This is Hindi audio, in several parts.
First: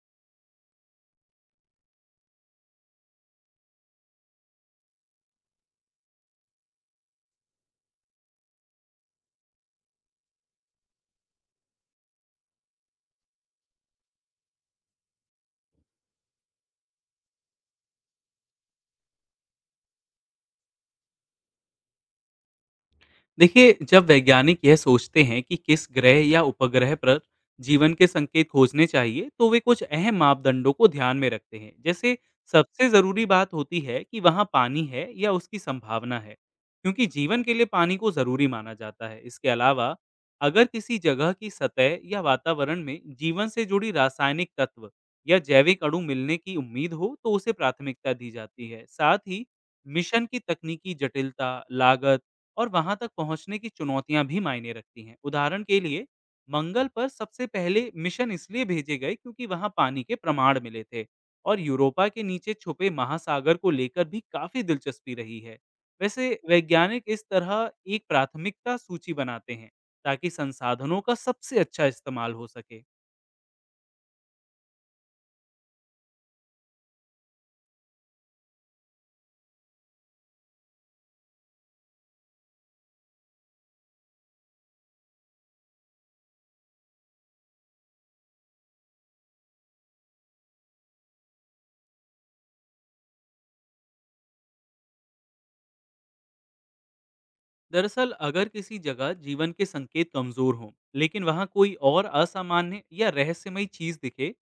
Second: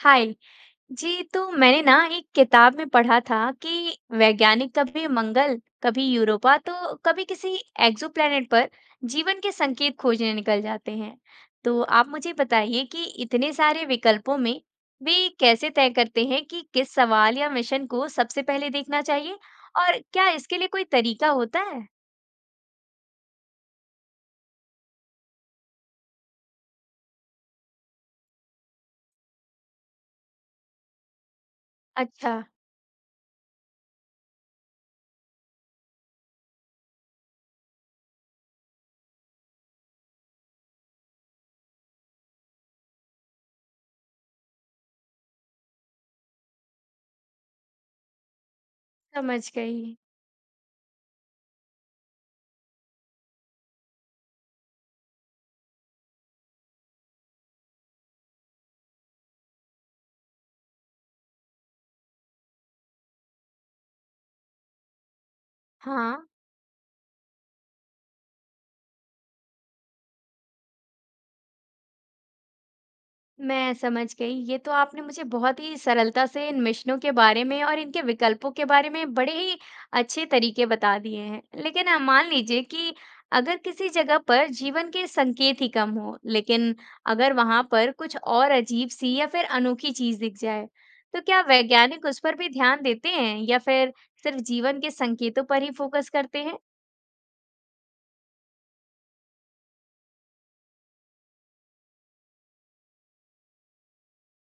हाय जी। तो मैंने ना एक किताब में पढ़ा था कि वैज्ञानिक कभी मंगल, कभी यूरोपा, तो कभी किसी एक्सोप्लैनेट पर जीवन के संकेत खोजने निकल जाते हैं। तो आप मुझे बताइए कि इतने सारे विकल्पों में वे कैसे तय करते हैं कि किस सवाल या मिशन को सबसे पहले देखना चाहिए, और क्या इसके लिए कोई तरीका होता है। देखिए, जब वैज्ञानिक यह सोचते हैं कि किस ग्रह या उपग्रह पर जीवन के संकेत खोजने चाहिए तो वे कुछ अहम मापदंडों को ध्यान में रखते हैं। जैसे अच्छा। सबसे ज़रूरी बात होती है कि वहाँ पानी है या उसकी संभावना है, क्योंकि जीवन के लिए पानी को ज़रूरी माना जाता है। इसके अलावा अगर किसी जगह की सतह या वातावरण में जीवन से जुड़ी रासायनिक तत्व या जैविक अणु मिलने की उम्मीद हो तो उसे प्राथमिकता दी जाती है। साथ ही समझ गई। मिशन की तकनीकी जटिलता, लागत और वहाँ तक पहुँचने की चुनौतियाँ भी मायने रखती हैं। उदाहरण के लिए, मंगल पर सबसे पहले मिशन इसलिए भेजे गए क्योंकि वहाँ पानी के प्रमाण मिले थे और यूरोपा के नीचे छुपे महासागर को लेकर भी काफ़ी दिलचस्पी रही है। हाँ। वैसे वैज्ञानिक इस तरह एक प्राथमिकता सूची बनाते हैं ताकि संसाधनों का सबसे अच्छा इस्तेमाल हो सके। मैं समझ गई। ये तो आपने मुझे बहुत ही सरलता से इन मिशनों के बारे में और इनके विकल्पों के बारे में बड़े ही अच्छे तरीके बता दिए हैं। लेकिन मान लीजिए कि अगर किसी जगह पर जीवन के संकेत ही कम हो, लेकिन अगर वहां पर कुछ और अजीब सी या फिर अनोखी चीज दिख जाए, तो क्या वैज्ञानिक उस पर भी ध्यान देते हैं या फिर सिर्फ जीवन के संकेतों पर ही फोकस करते हैं? दरअसल अगर किसी जगह जीवन के संकेत कमजोर हों लेकिन वहां कोई और असामान्य या रहस्यमयी चीज दिखे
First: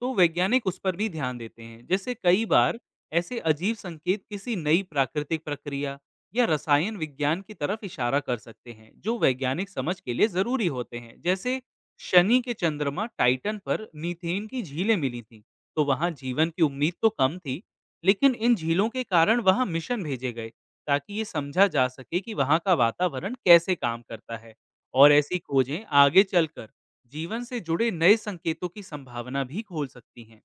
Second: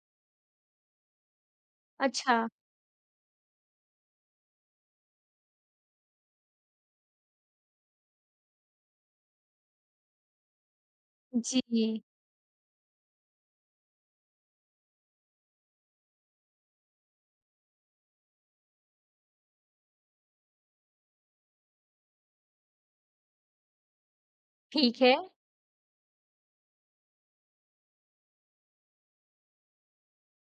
तो वैज्ञानिक उस पर भी ध्यान देते हैं। जैसे अच्छा। कई बार ऐसे अजीब संकेत किसी नई प्राकृतिक प्रक्रिया या रसायन विज्ञान की तरफ इशारा कर सकते हैं जो वैज्ञानिक समझ के लिए जरूरी होते हैं। जैसे जी। शनि के चंद्रमा टाइटन पर मीथेन की झीलें मिली थीं, तो वहां जीवन की उम्मीद तो कम थी लेकिन इन झीलों के कारण वहां मिशन भेजे गए ताकि ये समझा जा सके कि वहाँ का वातावरण कैसे काम करता है। ठीक और है। ऐसी खोजें आगे चलकर जीवन से जुड़े नए संकेतों की संभावना भी खोल सकती हैं।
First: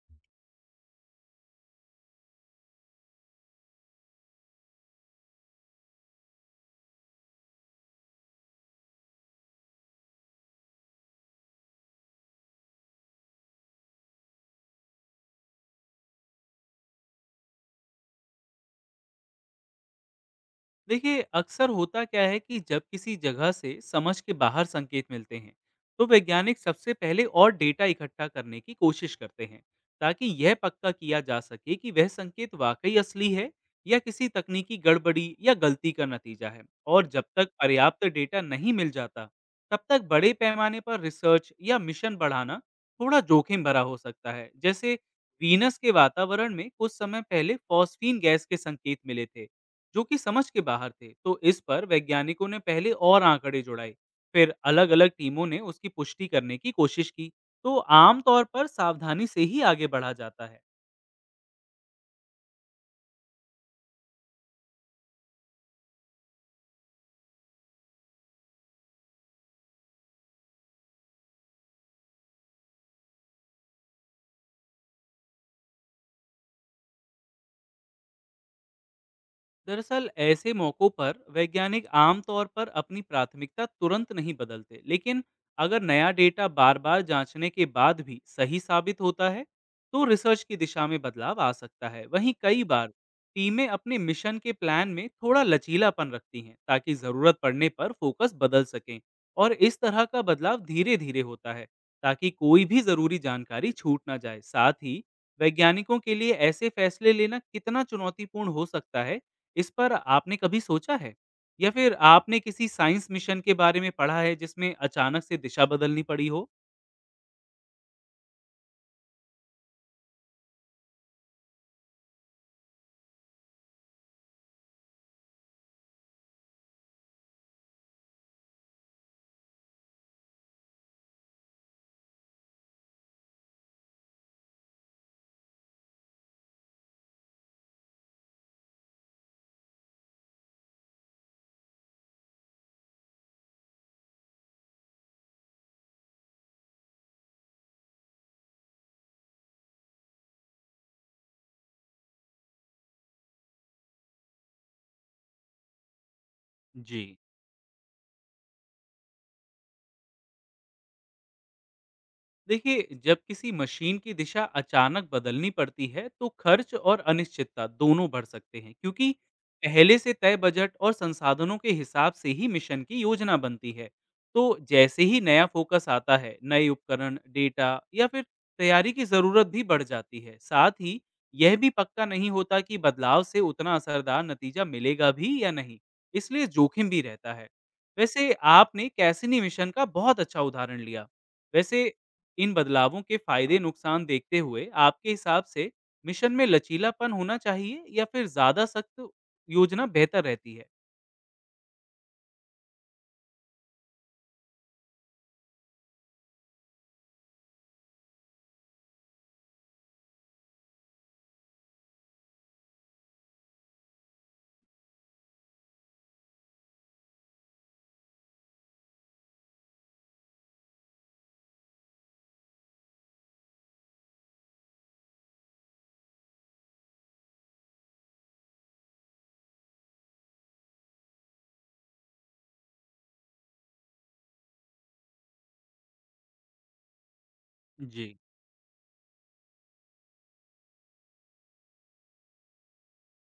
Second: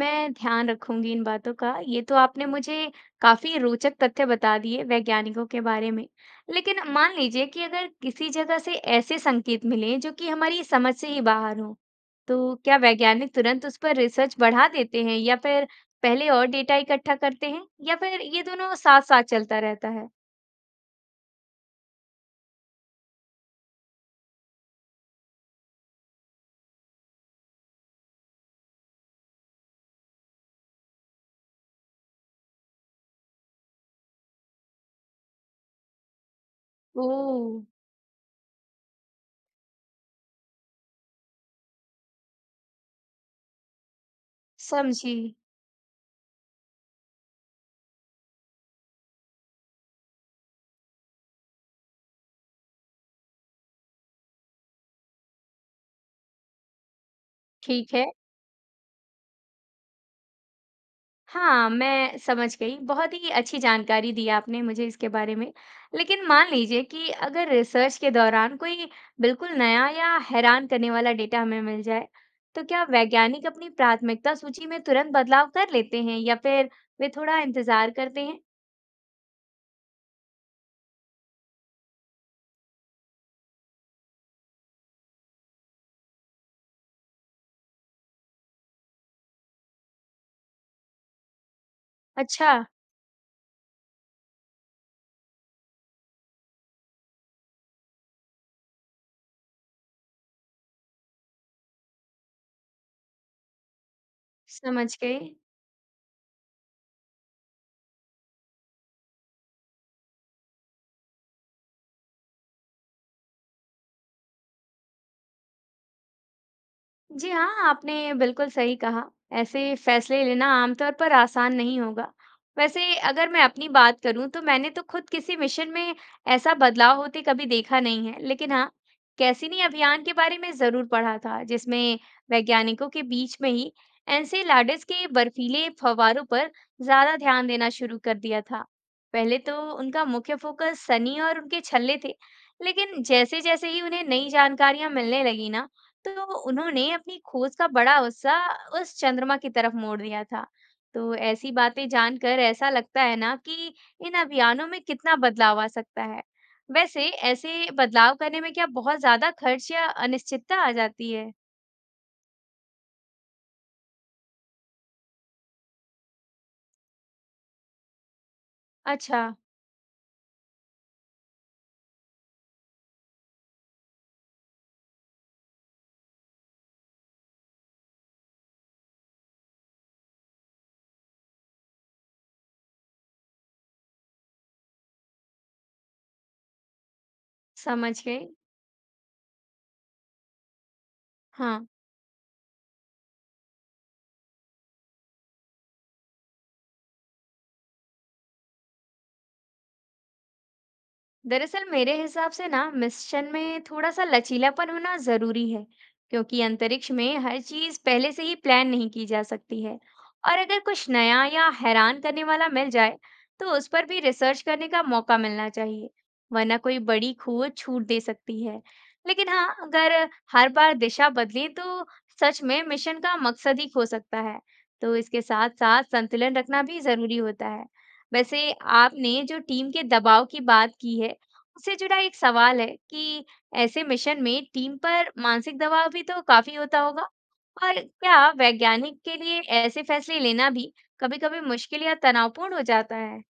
मैं ध्यान रखूंगी इन बातों का। ये तो आपने मुझे काफी रोचक तथ्य बता दिए वैज्ञानिकों के बारे में। लेकिन मान लीजिए कि अगर किसी जगह से ऐसे संकेत मिले जो कि हमारी समझ से ही बाहर हो, तो क्या वैज्ञानिक तुरंत उस पर रिसर्च बढ़ा देते हैं या फिर पहले और डेटा इकट्ठा करते हैं, या फिर ये दोनों साथ साथ चलता रहता है? देखिए, अक्सर होता क्या है कि जब किसी जगह से समझ के बाहर संकेत मिलते हैं तो वैज्ञानिक सबसे पहले और डेटा इकट्ठा करने की कोशिश करते हैं ताकि यह पक्का किया जा सके कि वह संकेत वाकई असली है या किसी तकनीकी गड़बड़ी या गलती का नतीजा है। और ओ। जब तक पर्याप्त डेटा नहीं मिल जाता तब तक बड़े पैमाने पर रिसर्च या मिशन बढ़ाना थोड़ा जोखिम भरा हो सकता है। जैसे समझी। वीनस के वातावरण में कुछ समय पहले फॉस्फीन गैस के संकेत मिले थे जो कि समझ के बाहर थे। तो इस पर वैज्ञानिकों ने पहले और आंकड़े जुड़ाए, फिर अलग-अलग टीमों ने उसकी पुष्टि करने की कोशिश की। तो ठीक है। आम तौर पर सावधानी से ही आगे बढ़ा जाता है। हाँ, मैं समझ गई। बहुत ही अच्छी जानकारी दी आपने मुझे इसके बारे में। लेकिन मान लीजिए कि अगर रिसर्च के दौरान कोई बिल्कुल नया या हैरान करने वाला डेटा हमें मिल जाए, तो क्या वैज्ञानिक अपनी प्राथमिकता सूची में तुरंत बदलाव कर लेते हैं या फिर वे थोड़ा इंतजार करते हैं? दरअसल ऐसे मौकों पर वैज्ञानिक आमतौर पर अपनी प्राथमिकता तुरंत नहीं बदलते, लेकिन अगर नया डेटा बार बार जांचने के बाद भी सही साबित होता है तो रिसर्च की दिशा में बदलाव आ सकता है। वहीं अच्छा। कई बार टीमें अपने मिशन के प्लान में थोड़ा लचीलापन रखती हैं ताकि ज़रूरत पड़ने पर फोकस बदल सकें। और इस तरह का बदलाव धीरे धीरे होता है ताकि कोई भी ज़रूरी जानकारी छूट ना जाए। साथ समझ ही गई। वैज्ञानिकों के लिए ऐसे फैसले लेना कितना चुनौतीपूर्ण हो सकता है, इस पर आपने कभी सोचा है? या फिर आपने किसी साइंस मिशन के बारे में पढ़ा है जिसमें अचानक से दिशा बदलनी पड़ी हो? जी हाँ, आपने बिल्कुल सही कहा। ऐसे फैसले लेना आमतौर पर आसान नहीं होगा। वैसे, अगर मैं अपनी बात करूँ तो मैंने तो खुद किसी मिशन में ऐसा बदलाव होते कभी देखा नहीं है। लेकिन हाँ, कैसिनी अभियान के बारे में ज़रूर पढ़ा था, जिसमें वैज्ञानिकों के बीच में ही एनसेलाडस के बर्फीले फव्वारों पर ज़्यादा ध्यान देना शुरू कर दिया था। पहले तो उनका मुख्य फोकस सनी और उनके छल्ले थे। लेकिन जैसे-जैसे ही उन्हें नई जानकारियाँ मिलने लगी ना, तो उन्होंने अपनी खोज का बड़ा हिस्सा उस चंद्रमा की तरफ मोड़ दिया था। तो ऐसी बातें जानकर ऐसा लगता है ना कि इन अभियानों में कितना बदलाव आ सकता है। जी। वैसे ऐसे बदलाव करने में क्या बहुत ज्यादा खर्च या अनिश्चितता आ जाती है? देखिए, जब किसी मशीन की दिशा अचानक बदलनी पड़ती है तो खर्च और अनिश्चितता दोनों बढ़ सकते हैं, क्योंकि अच्छा। पहले से तय बजट और संसाधनों के हिसाब से ही मिशन की योजना बनती है। तो जैसे ही नया फोकस आता है नए उपकरण, डेटा या फिर तैयारी की ज़रूरत भी बढ़ जाती है। साथ ही यह भी पक्का नहीं होता कि बदलाव से उतना असरदार नतीजा मिलेगा भी या नहीं, इसलिए जोखिम भी रहता है। समझ गई। वैसे आपने कैसिनी मिशन का बहुत अच्छा उदाहरण लिया। हाँ। वैसे इन बदलावों के फायदे नुकसान देखते हुए आपके हिसाब से मिशन में लचीलापन होना चाहिए या फिर ज्यादा सख्त योजना बेहतर रहती है? दरअसल मेरे हिसाब से ना, मिशन में थोड़ा सा लचीलापन होना जरूरी है, क्योंकि अंतरिक्ष में हर चीज पहले से ही प्लान नहीं की जा सकती है। और अगर कुछ नया या हैरान करने वाला मिल जाए तो उस पर भी रिसर्च करने का मौका मिलना चाहिए, वरना कोई बड़ी खोज छूट दे सकती है। लेकिन हाँ, अगर हर बार दिशा बदले तो सच में मिशन का मकसद ही खो सकता है। तो इसके साथ साथ संतुलन रखना भी जरूरी होता है। वैसे, आपने जो टीम के दबाव की बात की है, उससे जुड़ा एक सवाल है कि ऐसे मिशन में टीम पर मानसिक दबाव भी तो काफी होता होगा, और जी। क्या वैज्ञानिक के लिए ऐसे फैसले लेना भी कभी-कभी मुश्किल या तनावपूर्ण हो जाता है?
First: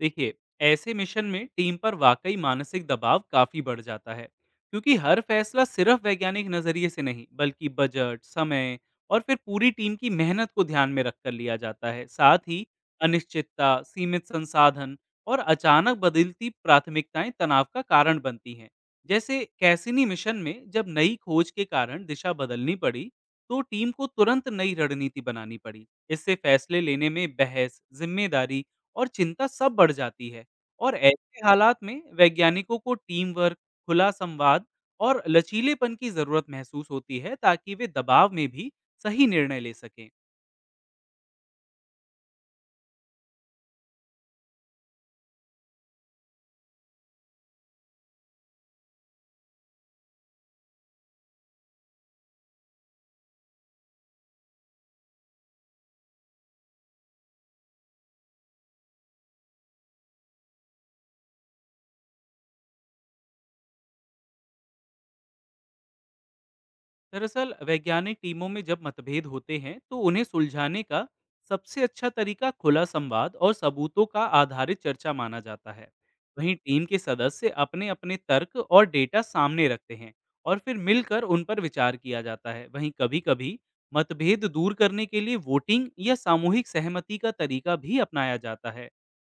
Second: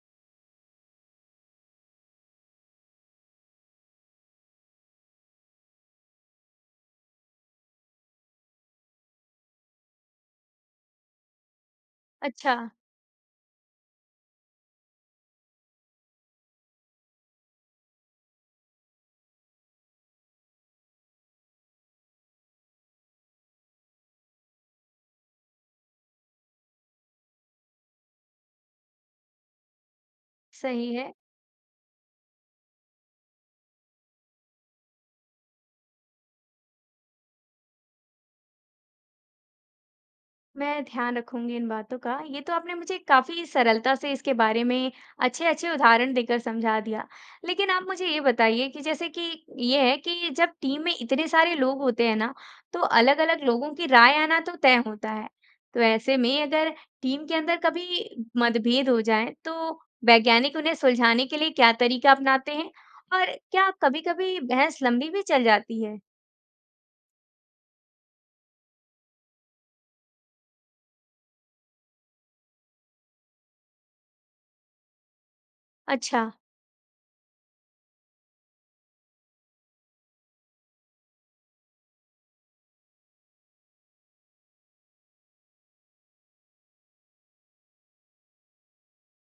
देखिए, ऐसे मिशन में टीम पर वाकई मानसिक दबाव काफी बढ़ जाता है, क्योंकि हर फैसला सिर्फ वैज्ञानिक नजरिए से नहीं बल्कि बजट, समय और फिर पूरी टीम की मेहनत को ध्यान में रखकर लिया जाता है। साथ अच्छा। ही अनिश्चितता, सीमित संसाधन और अचानक बदलती प्राथमिकताएं तनाव का कारण बनती हैं। जैसे कैसिनी मिशन में जब नई खोज के कारण दिशा बदलनी पड़ी तो टीम को तुरंत नई रणनीति बनानी पड़ी, इससे फैसले लेने में बहस, जिम्मेदारी और चिंता सब बढ़ जाती है। और सही है। ऐसे हालात में वैज्ञानिकों को टीम वर्क, खुला संवाद और लचीलेपन की ज़रूरत महसूस होती है ताकि वे दबाव में भी सही निर्णय ले सकें। मैं ध्यान रखूंगी इन बातों का। ये तो आपने मुझे काफ़ी सरलता से इसके बारे में अच्छे-अच्छे उदाहरण देकर समझा दिया। लेकिन आप मुझे ये बताइए कि जैसे कि ये है कि जब टीम में इतने सारे लोग होते हैं ना, तो अलग-अलग लोगों की राय आना तो तय होता है। तो ऐसे में अगर टीम के अंदर कभी मतभेद हो जाए, तो वैज्ञानिक उन्हें सुलझाने के लिए क्या तरीका अपनाते हैं? और क्या कभी-कभी बहस लंबी भी चल जाती है? दरअसल वैज्ञानिक टीमों में जब मतभेद होते हैं तो उन्हें सुलझाने का सबसे अच्छा तरीका खुला संवाद और सबूतों का आधारित चर्चा माना जाता है। अच्छा। वहीं टीम के सदस्य अपने अपने तर्क और डेटा सामने रखते हैं और फिर मिलकर उन पर विचार किया जाता है। वहीं कभी कभी मतभेद दूर करने के लिए वोटिंग या सामूहिक सहमति का तरीका भी अपनाया जाता है,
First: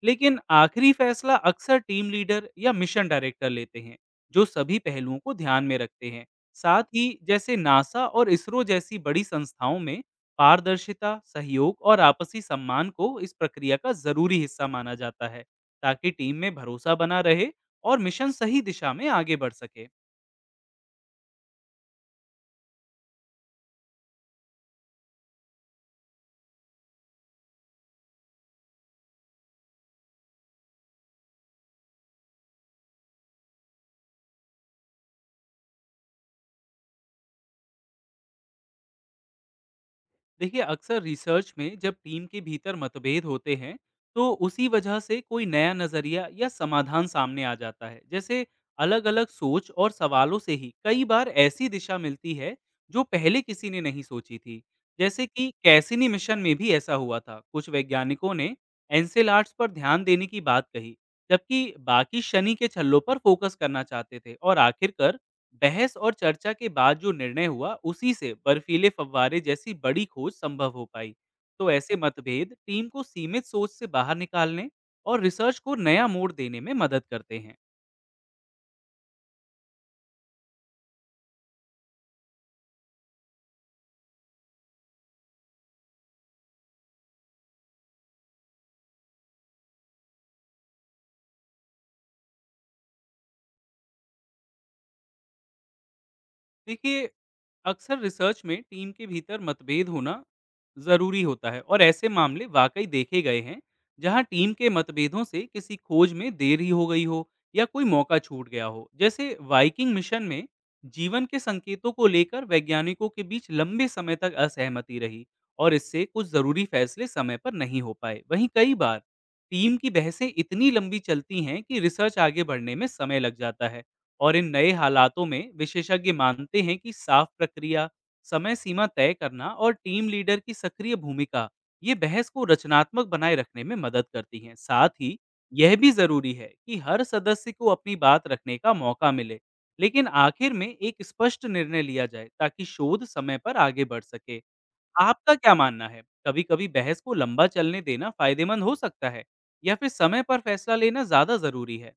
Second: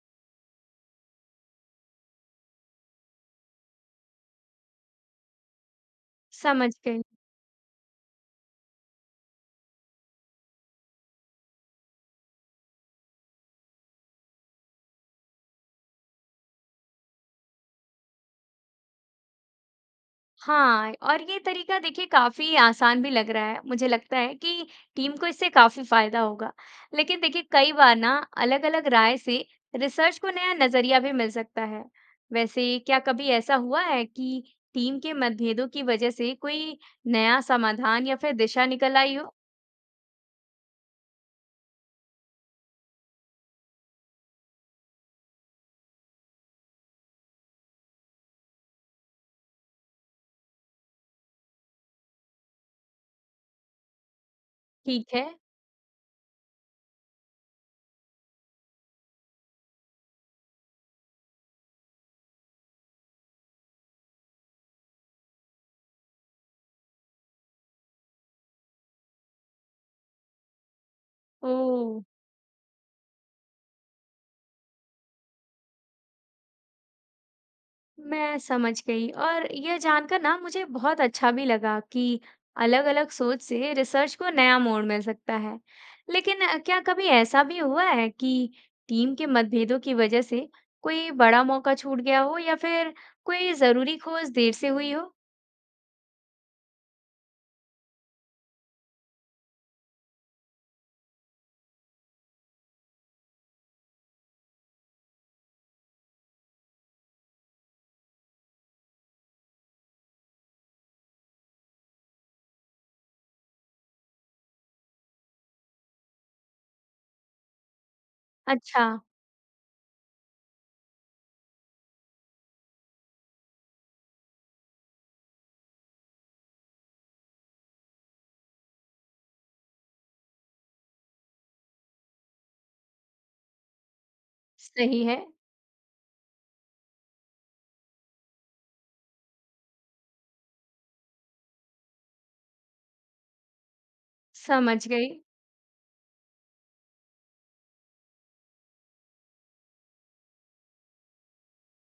लेकिन आखिरी फैसला अक्सर टीम लीडर या मिशन डायरेक्टर लेते हैं जो सभी पहलुओं को ध्यान में रखते हैं। समझ साथ गई। ही जैसे नासा और इसरो जैसी बड़ी संस्थाओं में पारदर्शिता, सहयोग और आपसी सम्मान को इस प्रक्रिया का जरूरी हिस्सा माना जाता है ताकि टीम में भरोसा बना रहे और मिशन सही दिशा में आगे बढ़ सके। हाँ, और ये तरीका देखिए काफ़ी आसान भी लग रहा है। मुझे लगता है कि टीम को इससे काफ़ी फ़ायदा होगा। लेकिन देखिए कई बार ना, अलग-अलग राय से रिसर्च को नया नज़रिया भी मिल सकता है। वैसे क्या कभी ऐसा हुआ है कि टीम के मतभेदों की वजह से कोई नया समाधान या फिर दिशा निकल आई हो? देखिए, अक्सर रिसर्च में जब टीम के भीतर मतभेद होते हैं तो उसी वजह से कोई नया नजरिया या समाधान सामने आ जाता है। जैसे अलग अलग सोच और सवालों से ही कई बार ऐसी दिशा मिलती है जो पहले किसी ने नहीं सोची थी। ठीक जैसे है। कि कैसिनी मिशन में भी ऐसा हुआ था, कुछ वैज्ञानिकों ने एनसेलार्ट्स पर ध्यान देने की बात कही, जबकि बाकी शनि के छल्लों पर फोकस करना चाहते थे। और आखिरकार बहस और चर्चा के बाद जो निर्णय हुआ उसी से बर्फीले फव्वारे जैसी बड़ी खोज संभव हो पाई। तो ओह! ऐसे मतभेद टीम को सीमित सोच से बाहर निकालने और रिसर्च को नया मोड़ देने में मदद करते हैं। मैं समझ गई, और यह जानकर ना मुझे बहुत अच्छा भी लगा कि अलग-अलग सोच से रिसर्च को नया मोड़ मिल सकता है। लेकिन क्या कभी ऐसा भी हुआ है कि टीम के मतभेदों की वजह से कोई बड़ा मौका छूट गया हो या फिर कोई जरूरी खोज देर से हुई हो? देखिए, अक्सर रिसर्च में टीम के भीतर मतभेद होना ज़रूरी होता है और ऐसे मामले वाकई देखे गए हैं, जहां टीम के मतभेदों से किसी खोज में देरी हो गई हो या कोई मौका छूट गया हो। जैसे वाइकिंग मिशन में जीवन के संकेतों को लेकर वैज्ञानिकों के बीच लंबे समय तक असहमति रही और इससे कुछ ज़रूरी फैसले समय पर नहीं हो पाए। वहीं कई अच्छा। बार टीम की बहसें इतनी लंबी चलती हैं कि रिसर्च आगे बढ़ने में समय लग जाता है। और इन नए हालातों में विशेषज्ञ मानते हैं कि साफ प्रक्रिया, समय सीमा तय करना और टीम लीडर की सक्रिय भूमिका ये बहस को रचनात्मक बनाए रखने में मदद करती हैं। साथ सही है। ही यह भी जरूरी है कि हर सदस्य को अपनी बात रखने का मौका मिले, लेकिन आखिर में एक स्पष्ट निर्णय लिया जाए ताकि शोध समय पर आगे बढ़ सके। समझ गई। आपका क्या मानना है? कभी-कभी बहस को लंबा चलने देना फायदेमंद हो सकता है या फिर समय पर फैसला लेना ज्यादा जरूरी है?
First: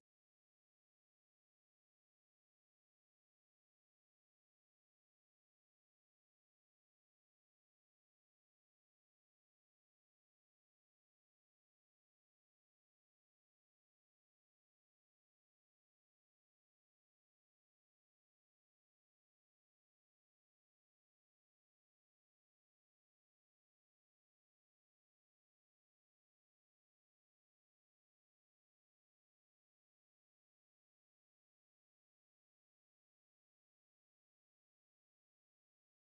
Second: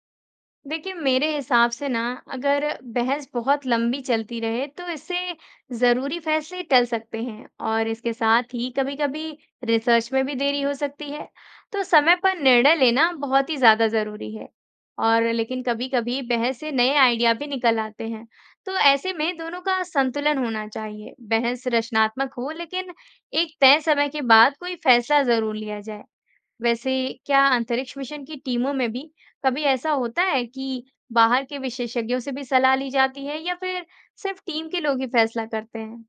देखिए मेरे हिसाब से ना, अगर बहस बहुत लंबी चलती रहे तो इससे जरूरी फैसले टल सकते हैं, और इसके साथ ही कभी-कभी रिसर्च में भी देरी हो सकती है। तो समय पर निर्णय लेना बहुत ही ज्यादा जरूरी है। और लेकिन कभी-कभी बहस से नए आइडिया भी निकल आते हैं, तो ऐसे में दोनों का संतुलन होना चाहिए। बहस रचनात्मक हो, लेकिन एक तय समय के बाद कोई फैसला जरूर लिया जाए। वैसे क्या अंतरिक्ष मिशन की टीमों में भी कभी ऐसा होता है कि बाहर के विशेषज्ञों से भी सलाह ली जाती है, या फिर सिर्फ टीम के लोग ही फैसला करते हैं?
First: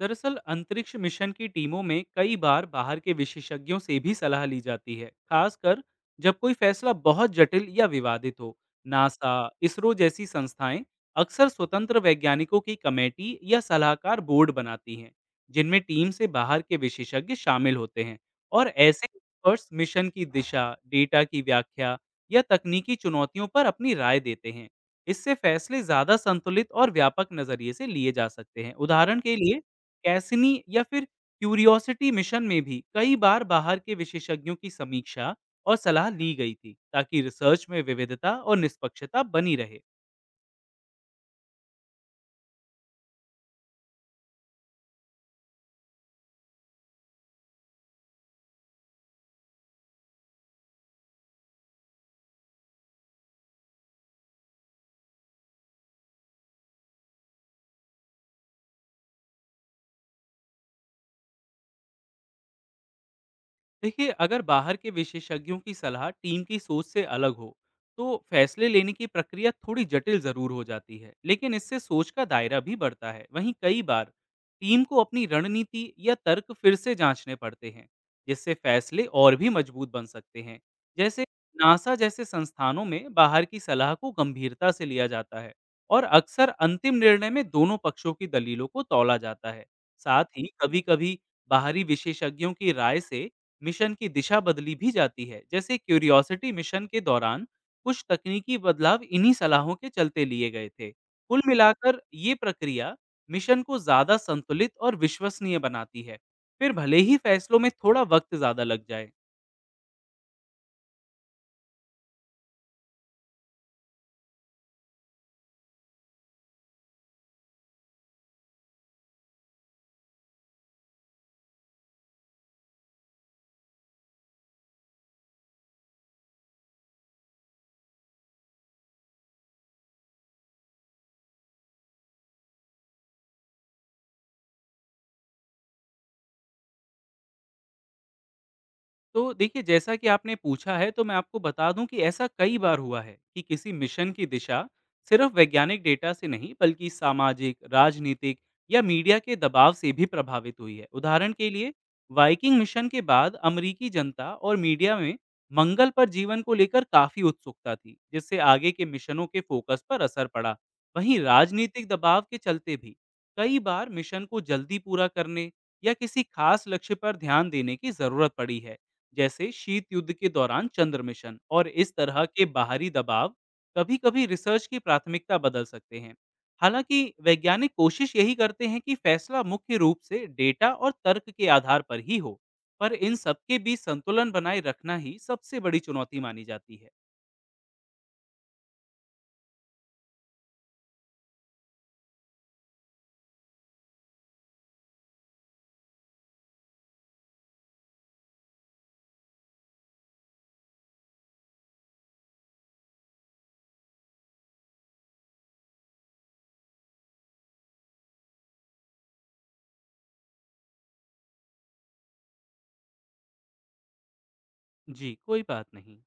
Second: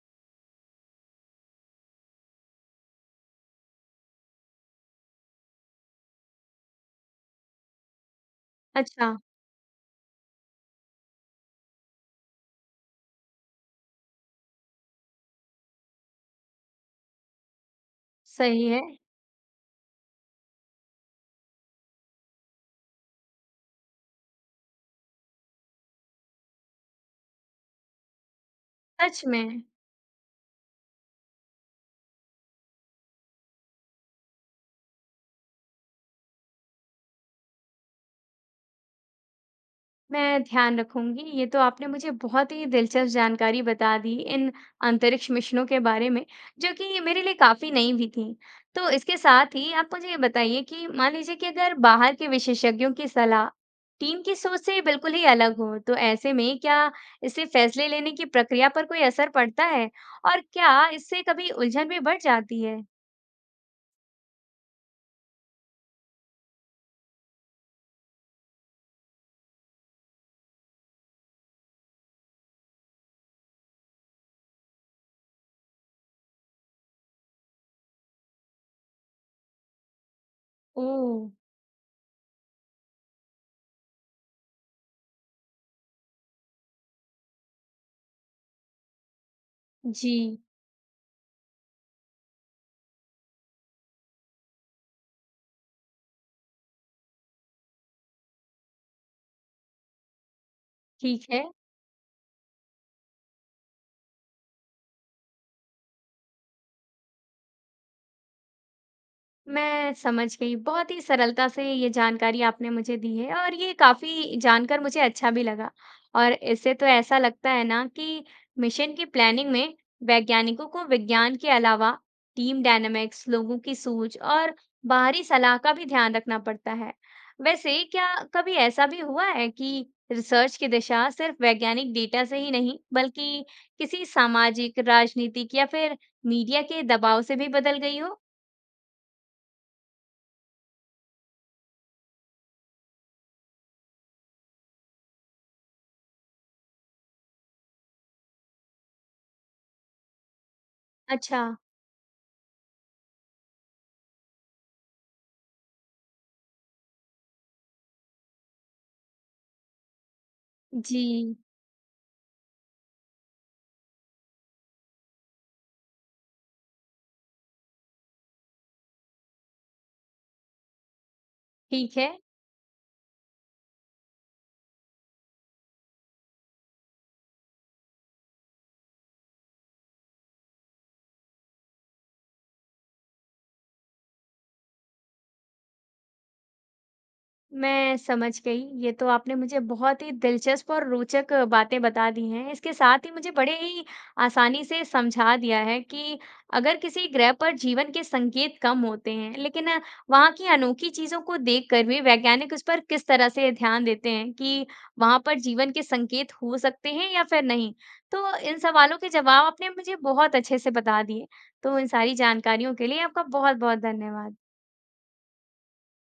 दरअसल अंतरिक्ष मिशन की टीमों में कई बार बाहर के विशेषज्ञों से भी सलाह ली जाती है, खासकर जब कोई फैसला बहुत जटिल या विवादित हो। अच्छा। नासा, इसरो जैसी संस्थाएं अक्सर स्वतंत्र वैज्ञानिकों की कमेटी या सलाहकार बोर्ड बनाती हैं जिनमें टीम से बाहर के विशेषज्ञ शामिल होते हैं। और सही है। ऐसे एक्सपर्ट्स मिशन की दिशा, डेटा की व्याख्या या तकनीकी चुनौतियों पर अपनी राय देते हैं। इससे फैसले ज्यादा संतुलित और व्यापक नजरिए से लिए जा सकते हैं। उदाहरण सच के लिए में? कैसिनी या फिर क्यूरियोसिटी मिशन में भी कई बार बाहर के विशेषज्ञों की समीक्षा और सलाह ली गई थी ताकि रिसर्च में विविधता और निष्पक्षता बनी रहे। मैं ध्यान रखूंगी। ये तो आपने मुझे बहुत ही दिलचस्प जानकारी बता दी इन अंतरिक्ष मिशनों के बारे में, जो कि मेरे लिए काफ़ी नई भी थी। तो इसके साथ ही आप मुझे ये बताइए कि मान लीजिए कि अगर बाहर के विशेषज्ञों की सलाह टीम की सोच से बिल्कुल ही अलग हो, तो ऐसे में क्या इससे फैसले लेने की प्रक्रिया पर कोई असर पड़ता है? और क्या इससे कभी उलझन भी बढ़ जाती है? देखिए, अगर बाहर के विशेषज्ञों की सलाह टीम की सोच से अलग हो तो फैसले लेने की प्रक्रिया थोड़ी जटिल जरूर हो जाती है, लेकिन इससे सोच का दायरा भी बढ़ता है। वहीं कई बार टीम को अपनी रणनीति या तर्क फिर से जांचने पड़ते हैं जिससे फैसले और भी मजबूत बन सकते हैं। ओह! जैसे नासा जैसे संस्थानों में बाहर की सलाह को गंभीरता से लिया जाता है और अक्सर अंतिम निर्णय में दोनों पक्षों की दलीलों को तौला जाता है। जी। साथ ही कभी कभी बाहरी विशेषज्ञों की राय से मिशन की दिशा बदली भी जाती है। जैसे क्यूरियोसिटी मिशन के दौरान कुछ तकनीकी बदलाव इन्हीं सलाहों के चलते लिए गए थे। ठीक कुल है। मिलाकर ये प्रक्रिया मिशन को ज्यादा संतुलित और विश्वसनीय बनाती है, फिर भले ही फैसलों में थोड़ा वक्त ज्यादा लग जाए। मैं समझ गई। बहुत ही सरलता से ये जानकारी आपने मुझे दी है, और ये काफ़ी जानकर मुझे अच्छा भी लगा। और इससे तो ऐसा लगता है ना कि मिशन की प्लानिंग में वैज्ञानिकों को विज्ञान के अलावा टीम डायनामिक्स, लोगों की सोच और बाहरी सलाह का भी ध्यान रखना पड़ता है। वैसे क्या कभी ऐसा भी हुआ है कि रिसर्च की दिशा सिर्फ वैज्ञानिक डेटा से ही नहीं, बल्कि किसी सामाजिक, राजनीतिक या फिर मीडिया के दबाव से भी बदल गई हो? तो देखिए, जैसा कि आपने पूछा है तो मैं आपको बता दूं कि ऐसा कई बार हुआ है कि किसी मिशन की दिशा सिर्फ वैज्ञानिक डेटा से नहीं बल्कि सामाजिक, राजनीतिक या मीडिया के दबाव से भी प्रभावित हुई है। उदाहरण अच्छा। के लिए वाइकिंग मिशन के बाद अमरीकी जनता और मीडिया में मंगल पर जीवन को लेकर काफी उत्सुकता थी, जिससे आगे के मिशनों के फोकस पर असर पड़ा। वहीं जी। राजनीतिक दबाव के चलते भी कई बार मिशन को जल्दी पूरा करने या किसी खास लक्ष्य पर ध्यान देने की जरूरत पड़ी है, जैसे शीत युद्ध के दौरान चंद्र मिशन। और इस ठीक है। तरह के बाहरी दबाव कभी कभी रिसर्च की प्राथमिकता बदल सकते हैं। हालांकि वैज्ञानिक कोशिश यही करते हैं कि फैसला मुख्य रूप से डेटा और तर्क के आधार पर ही हो, पर इन सबके बीच संतुलन बनाए रखना ही सबसे बड़ी चुनौती मानी जाती है। मैं समझ गई। ये तो आपने मुझे बहुत ही दिलचस्प और रोचक बातें बता दी हैं। इसके साथ ही मुझे बड़े ही आसानी से समझा दिया है कि अगर किसी ग्रह पर जीवन के संकेत कम होते हैं, लेकिन वहाँ की अनोखी चीज़ों को देखकर भी वैज्ञानिक उस पर किस तरह से ध्यान देते हैं कि वहाँ पर जीवन के संकेत हो सकते हैं या फिर नहीं। तो इन सवालों के जवाब आपने मुझे बहुत अच्छे से बता दिए। तो इन सारी जानकारियों के लिए आपका बहुत-बहुत धन्यवाद। जी, कोई बात नहीं।